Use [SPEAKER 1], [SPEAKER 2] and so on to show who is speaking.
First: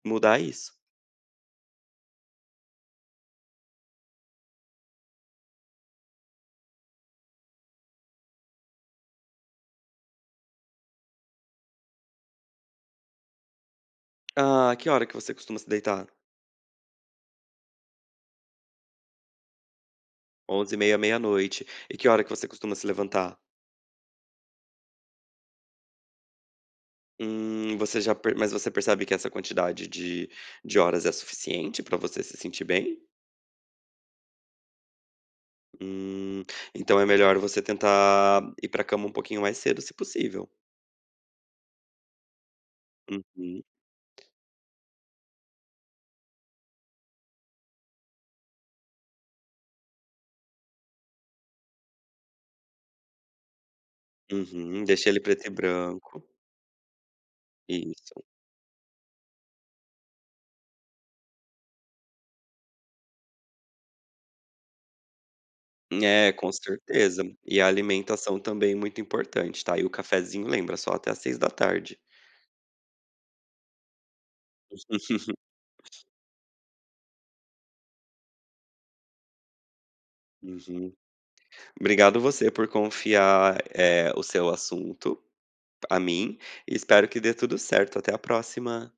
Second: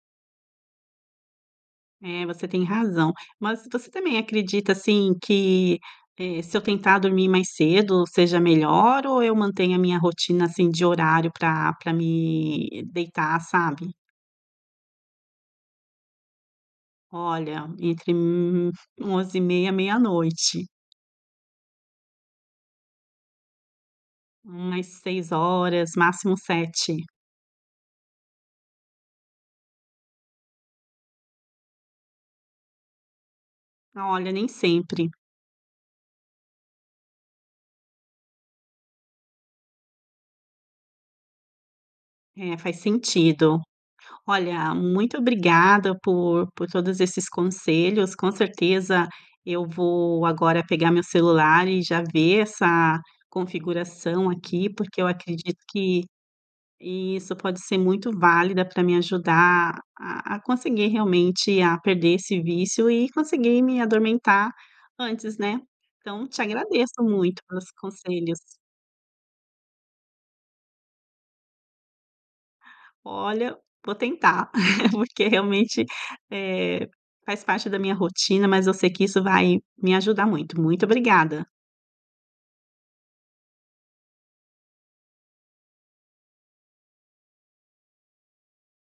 [SPEAKER 1] Mudar isso.
[SPEAKER 2] É, você tem razão. Mas tos você também acredita assim que, eh, se eu tentar dormir mais cedo seja melhor ou eu mantenho a minha rotina assim de horário pra pra me deitar, sabe?
[SPEAKER 1] Ah, que hora que você costuma se deitar?
[SPEAKER 2] Olha, entre, hum, 23h30, meia-noite.
[SPEAKER 1] 23h30, meia-noite. E que hora que você costuma se levantar?
[SPEAKER 2] Umas 6h, máximo 7h.
[SPEAKER 1] Hum, você já per mas você percebe que essa quantidade de de horas é suficiente para você se sentir bem?
[SPEAKER 2] Olha, nem sempre.
[SPEAKER 1] Hum. Então é melhor você tentar, ir para cama um pouquinho mais cedo, se possível.
[SPEAKER 2] É, faz sentido.
[SPEAKER 1] Uhum.
[SPEAKER 2] Olha, muito obrigada por por todos esses conselhos, com certeza eu vou agora pegar meu celular e já ver essa configuração aqui
[SPEAKER 1] Uhum,
[SPEAKER 2] porque eu
[SPEAKER 1] deixa ele preto e
[SPEAKER 2] acredito que
[SPEAKER 1] branco.
[SPEAKER 2] isso, pode ser muito
[SPEAKER 1] Isso.
[SPEAKER 2] válida para me ajudar a a a conseguir realmente a perder esse vício e conseguir me adormentar antes, né? Então
[SPEAKER 1] É,
[SPEAKER 2] te
[SPEAKER 1] com
[SPEAKER 2] agradeço
[SPEAKER 1] certeza.
[SPEAKER 2] muito
[SPEAKER 1] E a
[SPEAKER 2] pelos conselhos.
[SPEAKER 1] alimentação também é muito importante, tá? E o cafezinho lembra: só até às 18h.
[SPEAKER 2] Olha, vou tentar, porque
[SPEAKER 1] Os.
[SPEAKER 2] realmente, eh, faz parte da minha rotina, mas eu sei que isso vai me ajudar muito. Muito
[SPEAKER 1] Uhum.
[SPEAKER 2] obrigada.
[SPEAKER 1] Obrigado você por confiar, eh, o seu assunto a mim, e espero que dê tudo certo. Até a próxima.